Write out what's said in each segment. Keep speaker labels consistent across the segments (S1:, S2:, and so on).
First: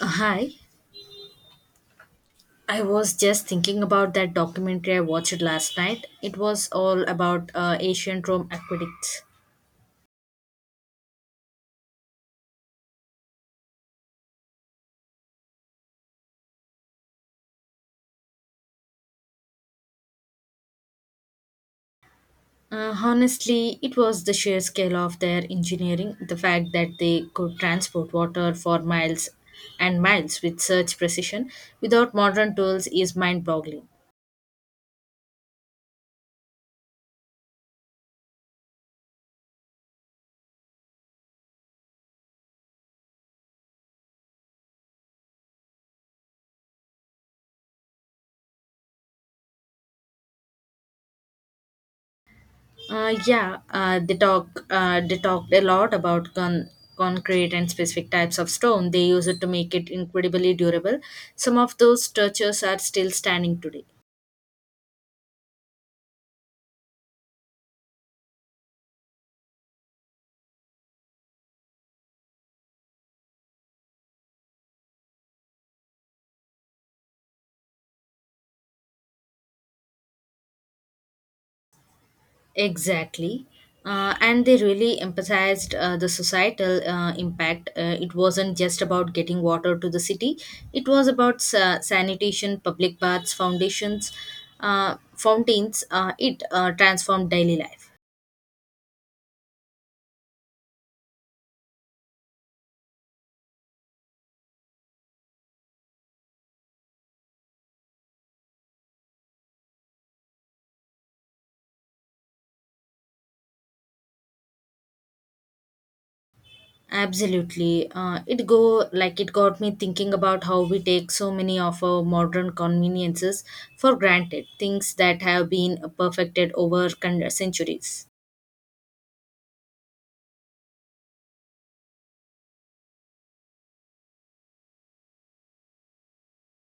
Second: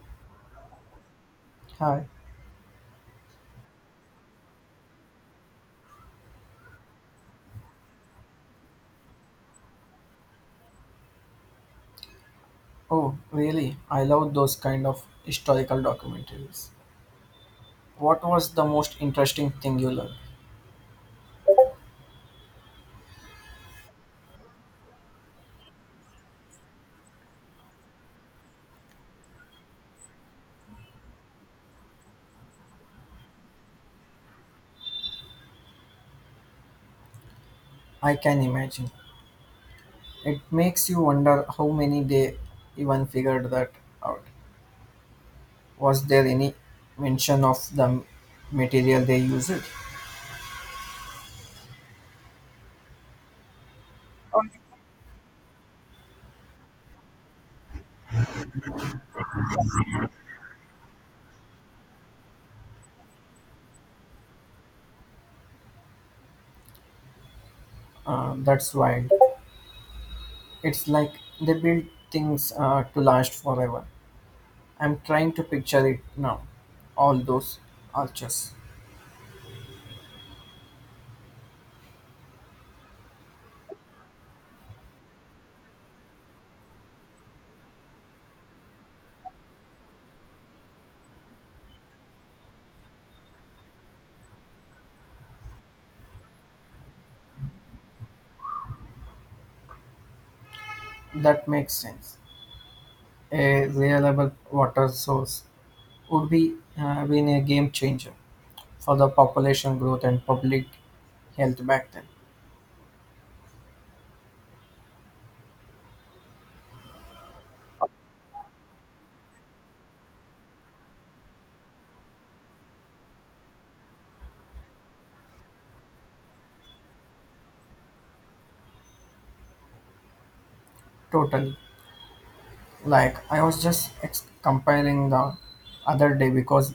S1: Hi,
S2: Hi.
S1: I was just thinking about that documentary I watched last night. It was all about ancient Rome aqueducts.
S2: Oh, really? I love those kind of historical documentaries. What was the most interesting thing you learned?
S1: Honestly, it was the sheer scale of their engineering, the fact that they could transport water for miles and miles with such precision without modern tools is mind boggling.
S2: I can imagine. It makes you wonder how many they even figured that out. Was there any mention of the material they used?
S1: Yeah, they talked a lot about concrete and specific types of stone. They use it to make it incredibly durable. Some of those structures are still standing today.
S2: That's wild. It's like they build things to last forever. I'm trying to picture it now. All those arches.
S1: Exactly. And they really emphasized the societal impact. It wasn't just about getting water to the city, it was about sanitation, public baths, foundations, fountains. It transformed daily life.
S2: That makes sense. A reliable water source would be been a game changer for the population growth and public health back then.
S1: Absolutely. It go like it got me thinking about how we take so many of our modern conveniences for granted, things that have been perfected over centuries.
S2: Totally. Like I was just comparing the other day because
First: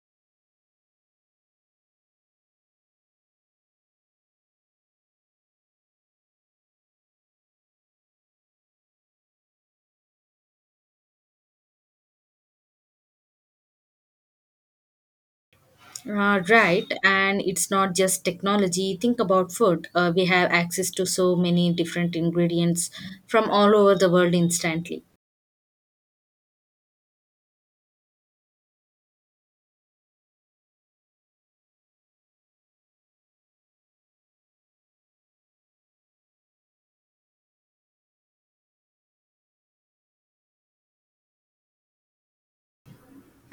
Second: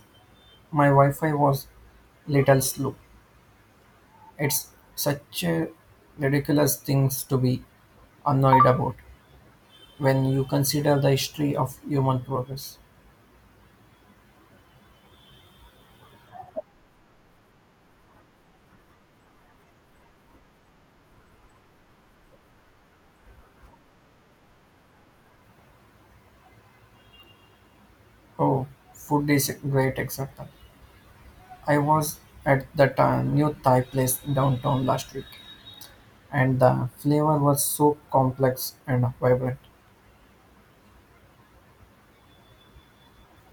S2: my Wi-Fi was little slow. It's such a ridiculous things to be annoyed about when you consider the history of human progress.
S1: Right, and it's not just technology. Think about food. We have access to so many different ingredients from all over the world instantly.
S2: Oh, food is a great example. I was at that new Thai place downtown last week, and the flavor was so complex and vibrant.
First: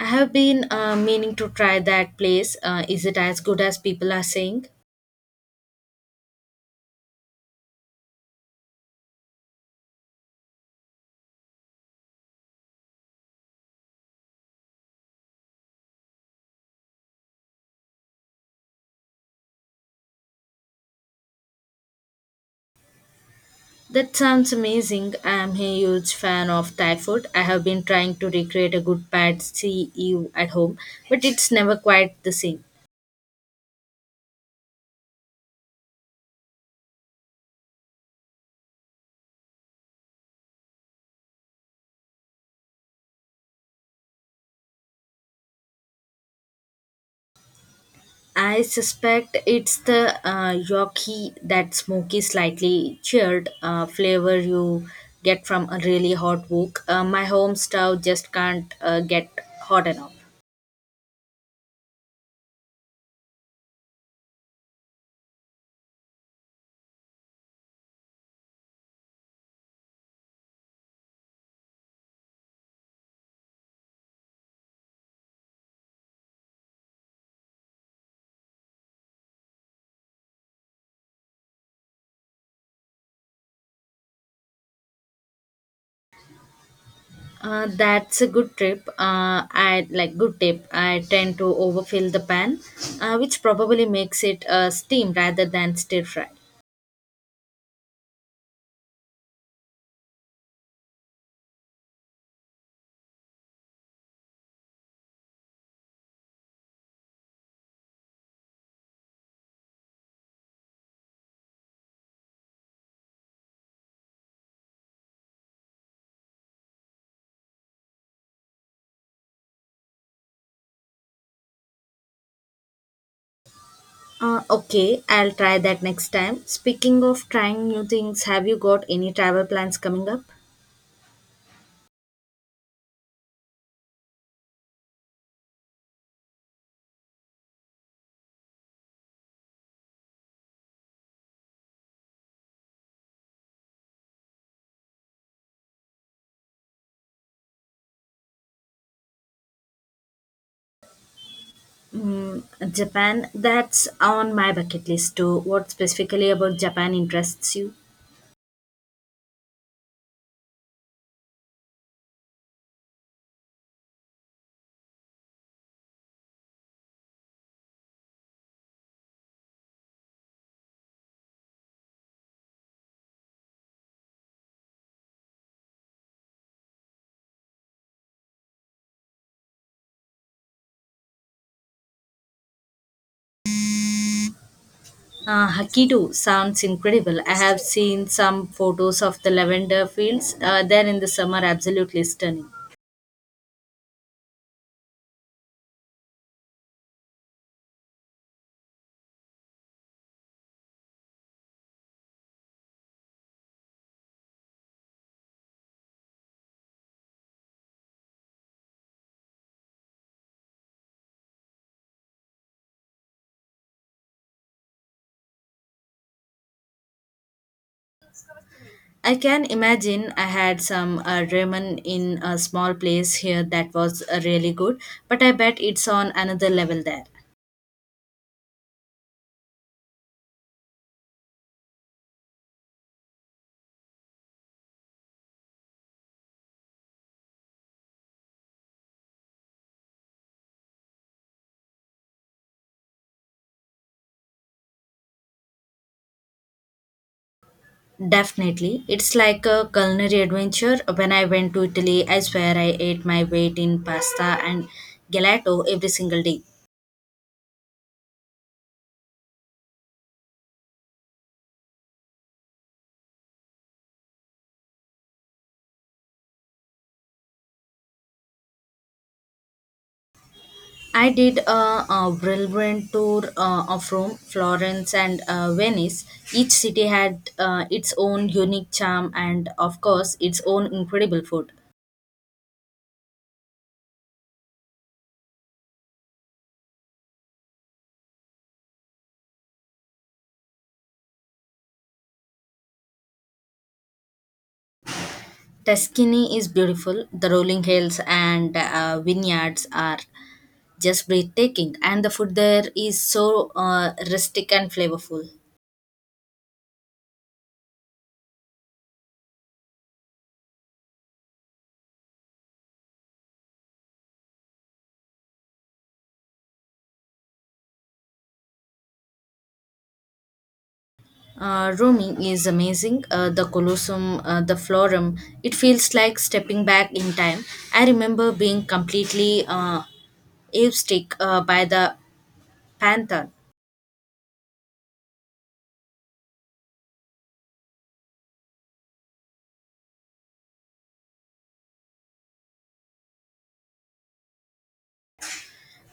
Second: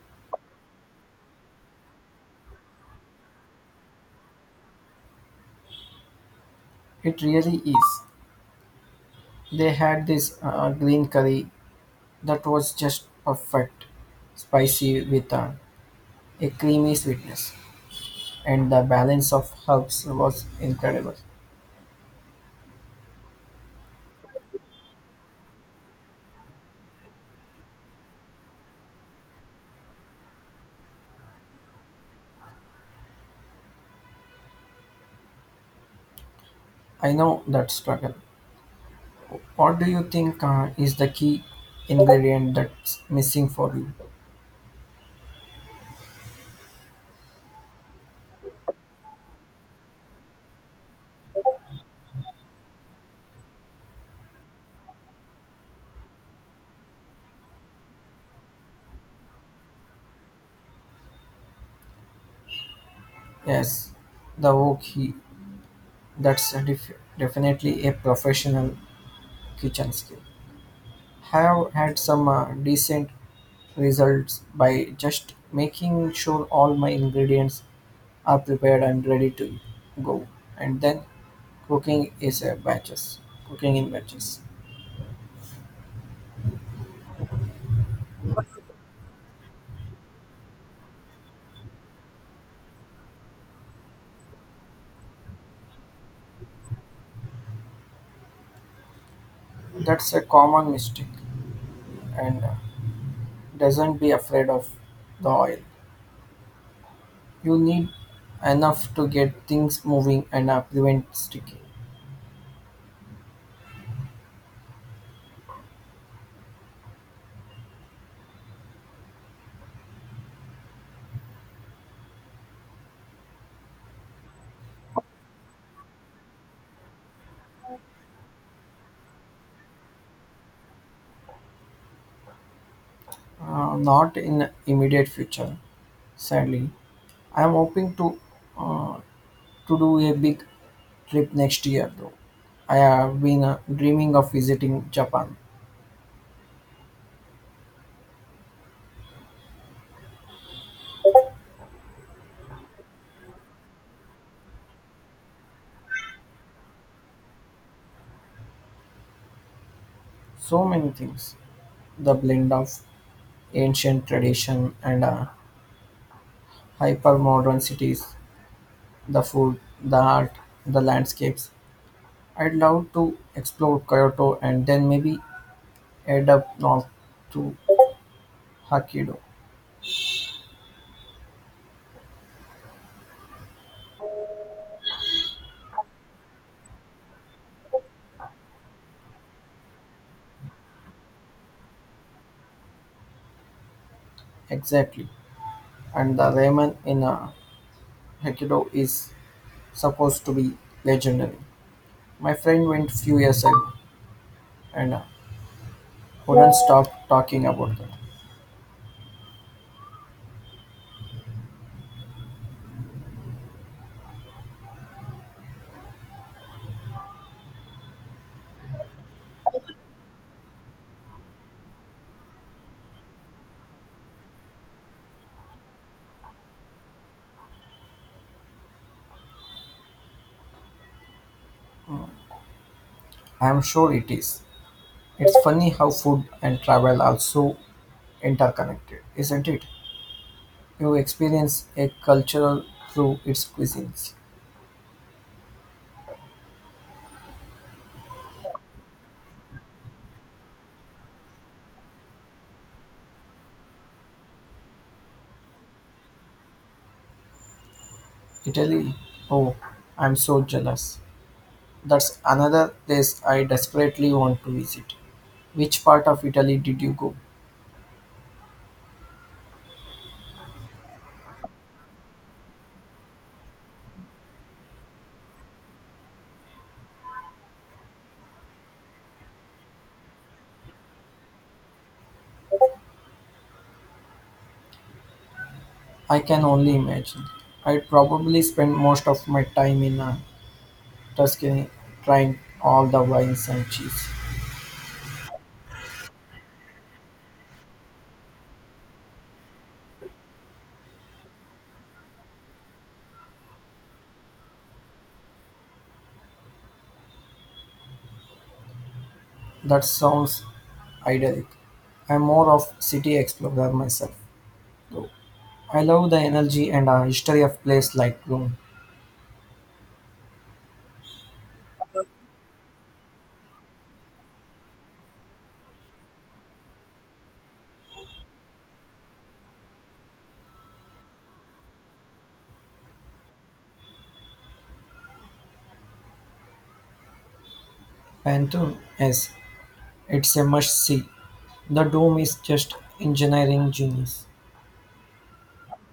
S1: I have been meaning to try that place. Is it as good as people are saying?
S2: It really is. They had this green curry that was just perfect, spicy with a creamy sweetness, and the balance of herbs was incredible.
S1: That sounds amazing. I'm a huge fan of Thai food. I have been trying to recreate a good pad see ew at home, but it's never quite the same.
S2: I know that struggle. What do you think is the key ingredient that's missing for you?
S1: I suspect it's the yoki, that smoky, slightly cheered flavor you get from a really hot wok. My home stove just can't get hot enough.
S2: Yes, the wok he. That's a definitely a professional kitchen skill. Have had some decent results by just making sure all my ingredients are prepared and ready to go, and then cooking is a batches. Cooking in batches.
S1: That's a good trip. I like good tip. I tend to overfill the pan, which probably makes it steam rather than stir fry.
S2: That's a common mistake, and doesn't be afraid of the oil. You need enough to get things moving and prevent sticking.
S1: Okay, I'll try that next time. Speaking of trying new things, have you got any travel plans coming up?
S2: Not in immediate future, sadly. I'm hoping to uh, to do a big trip next year though. I have been dreaming of visiting Japan.
S1: Mm, Japan, that's on my bucket list too. What specifically about Japan interests you?
S2: So many things. The blend of ancient tradition and hyper modern cities, the food, the art, the landscapes. I'd love to explore Kyoto and then maybe head up north to Hokkaido.
S1: Hokkaido sounds incredible. I have seen some photos of the lavender fields there in the summer, absolutely stunning.
S2: Exactly. And the ramen in Hokkaido is supposed to be legendary. My friend went few years ago and couldn't stop talking about that.
S1: I can imagine I had some ramen in a small place here that was really good, but I bet it's on another level there.
S2: I'm sure it is. It's funny how food and travel are so interconnected, isn't it? You experience a culture through its cuisines.
S1: Definitely. It's like a culinary adventure. When I went to Italy, I swear I ate my weight in pasta and gelato every single day.
S2: Italy, oh, I'm so jealous. That's another place I desperately want to visit. Which part of Italy did you go?
S1: I did a brilliant tour of Rome, Florence, and Venice. Each city had its own unique charm and, of course, its own incredible food.
S2: I can only imagine. I'd probably spend most of my time in Tuscany trying all the wines and cheese.
S1: Tuscany is beautiful. The rolling hills and vineyards are just breathtaking, and the food there is so rustic and flavorful.
S2: That sounds idyllic. I'm more of city explorer myself, though. I love the energy and history of place like Rome.
S1: Rome is amazing. The Colosseum, the Forum, it feels like stepping back in time. I remember being completely awestruck by the Pantheon.
S2: Pantheon, yes, it's a must-see. The dome is just engineering genius.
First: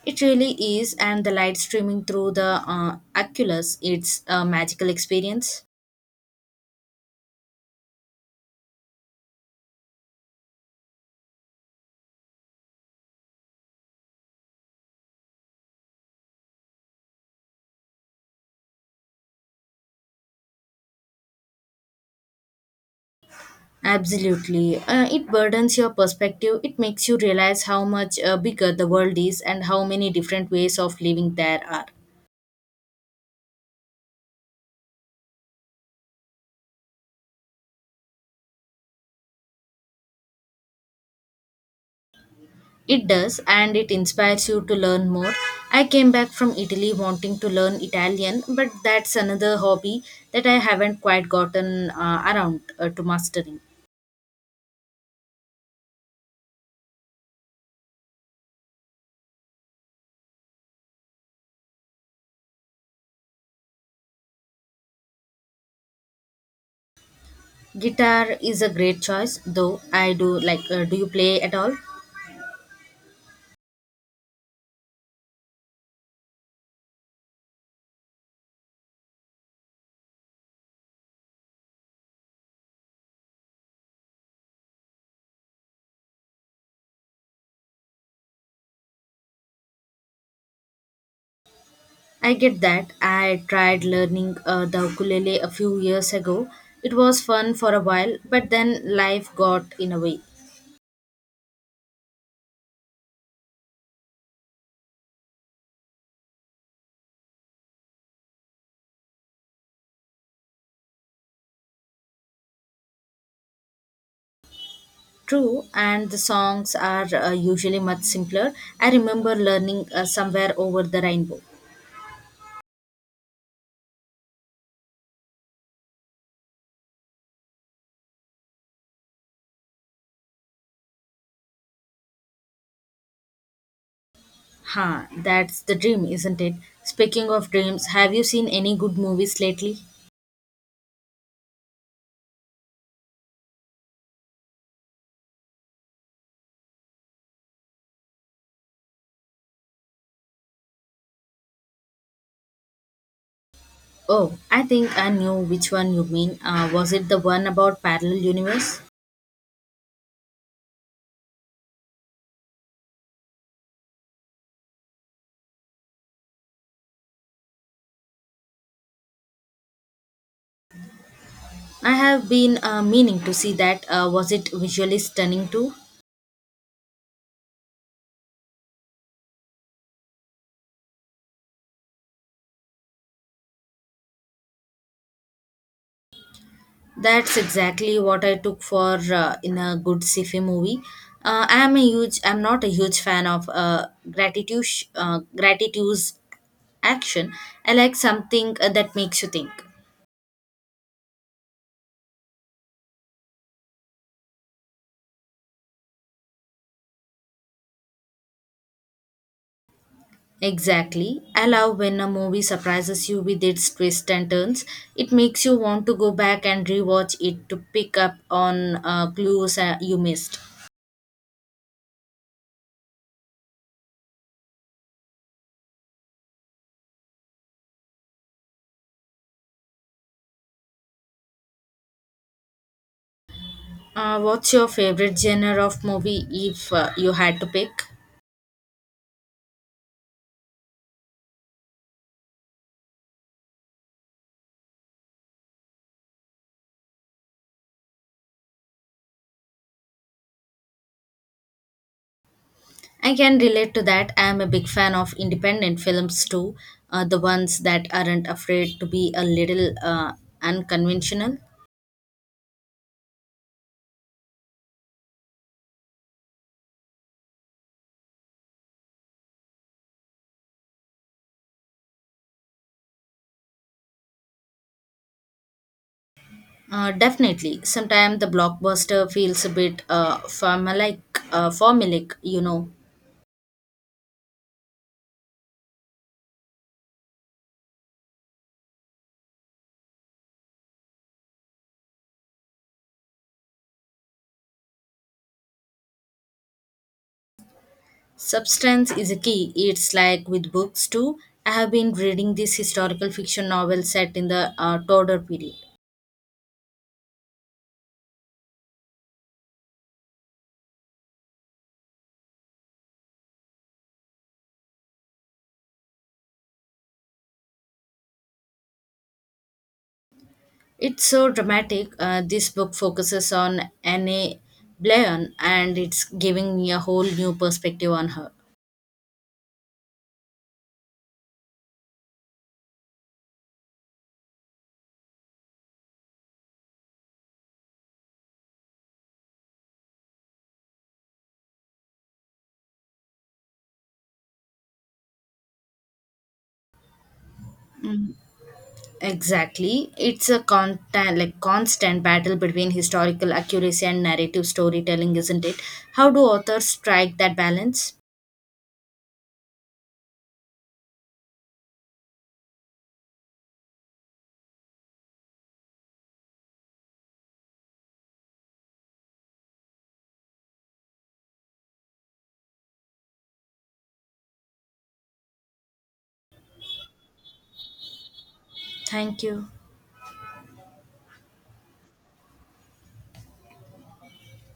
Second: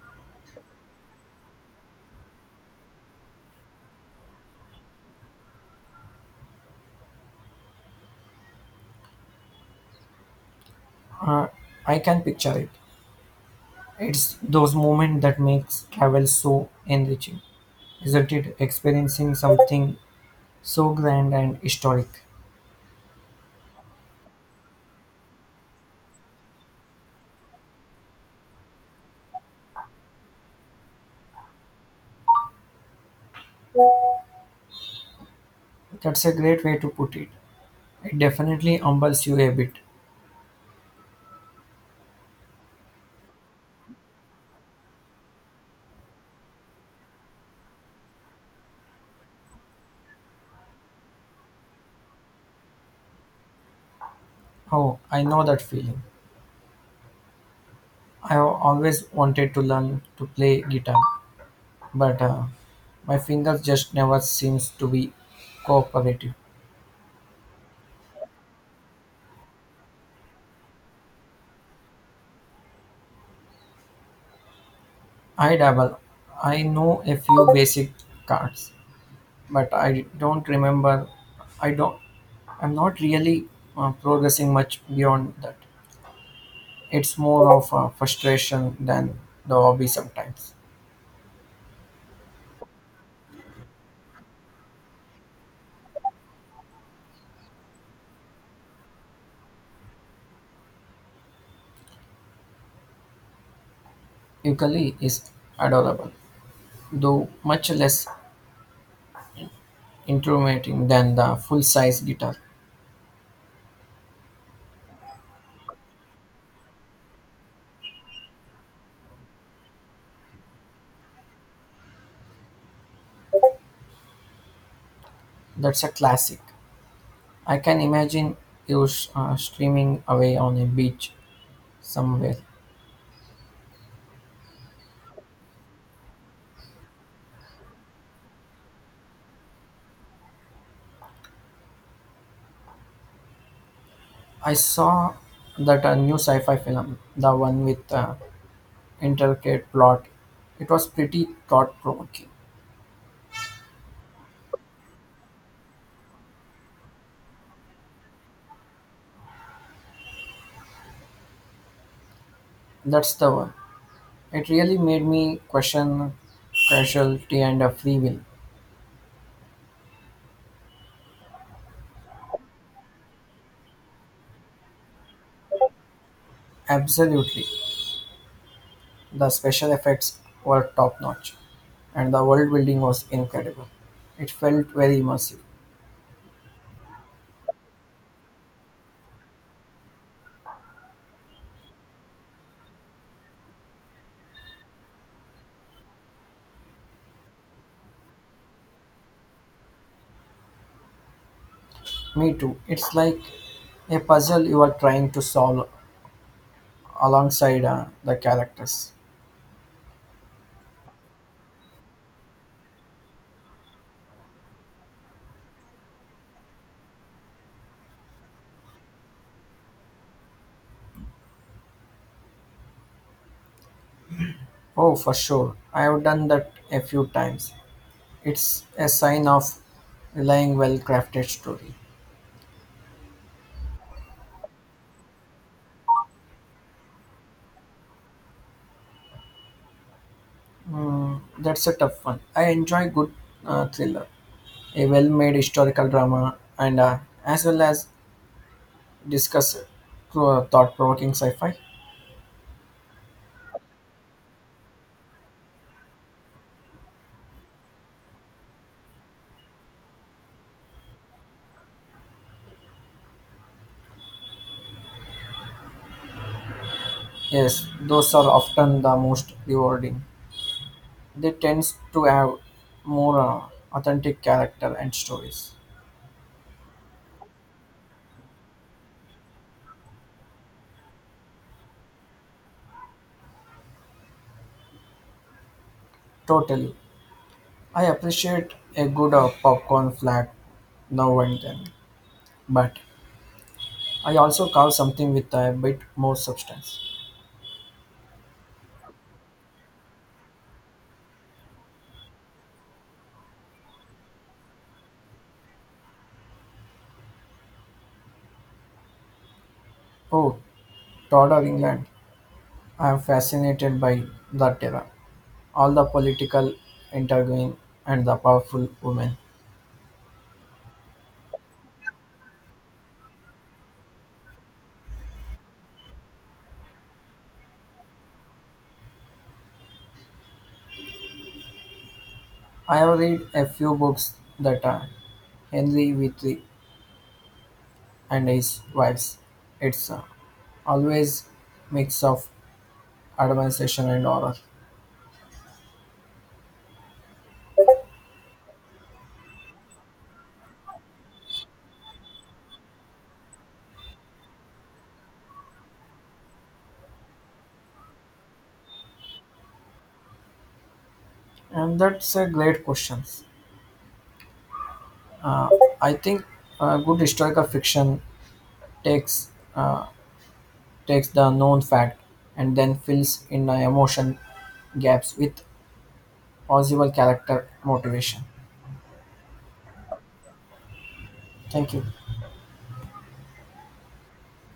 S1: It really is, and the light streaming through the oculus, it's a magical experience.
S2: Uh, I can picture it. It's those moments that makes travel so enriching, isn't it? Experiencing something so grand and historic.
S1: Absolutely. It burdens your perspective. It makes you realize how much bigger the world is and how many different ways of living there are.
S2: That's a great way to put it. It definitely humbles you a bit.
S1: It does, and it inspires you to learn more. I came back from Italy wanting to learn Italian, but that's another hobby that I haven't quite gotten around to mastering.
S2: Oh, I know that feeling. I've always wanted to learn to play guitar, but my fingers just never seems to be cooperative.
S1: Guitar is a great choice, though. Do you play at all?
S2: I dabble. I know a few basic chords, but I don't remember. I don't. I'm not really progressing much beyond that. It's more of a frustration than the hobby sometimes.
S1: I get that. I tried learning the ukulele a few years ago. It was fun for a while, but then life got in a way.
S2: Ukulele is adorable, though much less intimidating than the full-size guitar.
S1: True, and the songs are usually much simpler. I remember learning somewhere over the rainbow.
S2: That's a classic. I can imagine you streaming away on a beach somewhere.
S1: Huh, that's the dream, isn't it? Speaking of dreams, have you seen any good movies lately?
S2: I saw that a new sci-fi film, the one with intricate plot. It was pretty thought-provoking.
S1: Oh, I think I knew which one you mean. Was it the one about parallel universe?
S2: That's the one. It really made me question casualty and free will.
S1: I have been meaning to see that. Was it visually stunning too?
S2: Absolutely, the special effects were top-notch, and the world building was incredible. It felt very immersive.
S1: That's exactly what I took for in a good sci-fi movie. I am a huge. I'm not a huge fan of gratitude. Gratitude's action. I like something that makes you think.
S2: Me too. It's like a puzzle you are trying to solve alongside the characters.
S1: Exactly. I love when a movie surprises you with its twists and turns. It makes you want to go back and rewatch it to pick up on clues you missed.
S2: Oh, for sure. I have done that a few times. It's a sign of relying well crafted story.
S1: What's your favorite genre of movie if you had to pick?
S2: That's a tough one. I enjoy good thriller, a well made historical drama, and as well as discuss thought provoking sci fi.
S1: I can relate to that. I am a big fan of independent films too, the ones that aren't afraid to be a little unconventional.
S2: Yes, those are often the most rewarding. They tend to have more authentic character and stories.
S1: Definitely. Sometimes the blockbuster feels a bit formulaic, you know.
S2: Totally. I appreciate a good popcorn flat now and then, but I also carve something with a bit more substance.
S1: Substance is a key. It's like with books too. I have been reading this historical fiction novel set in the Tudor period.
S2: Oh, Todd of England. I am fascinated by that era, all the political interviewing and the powerful women.
S1: It's so dramatic. This book focuses on Anne Blayon and it's giving me a whole new perspective on her.
S2: I have read a few books that are Henry Wheatley and his wives. It's always mix of admiration and horror.
S1: Mm. Exactly. It's a constant battle between historical accuracy and narrative storytelling, isn't it? How do authors strike that balance?
S2: And that's a great question. Uh, I think good historical fiction takes uh, takes the known fact and then fills in the emotion gaps with possible character motivation.
S1: Thank you.
S2: Thank you.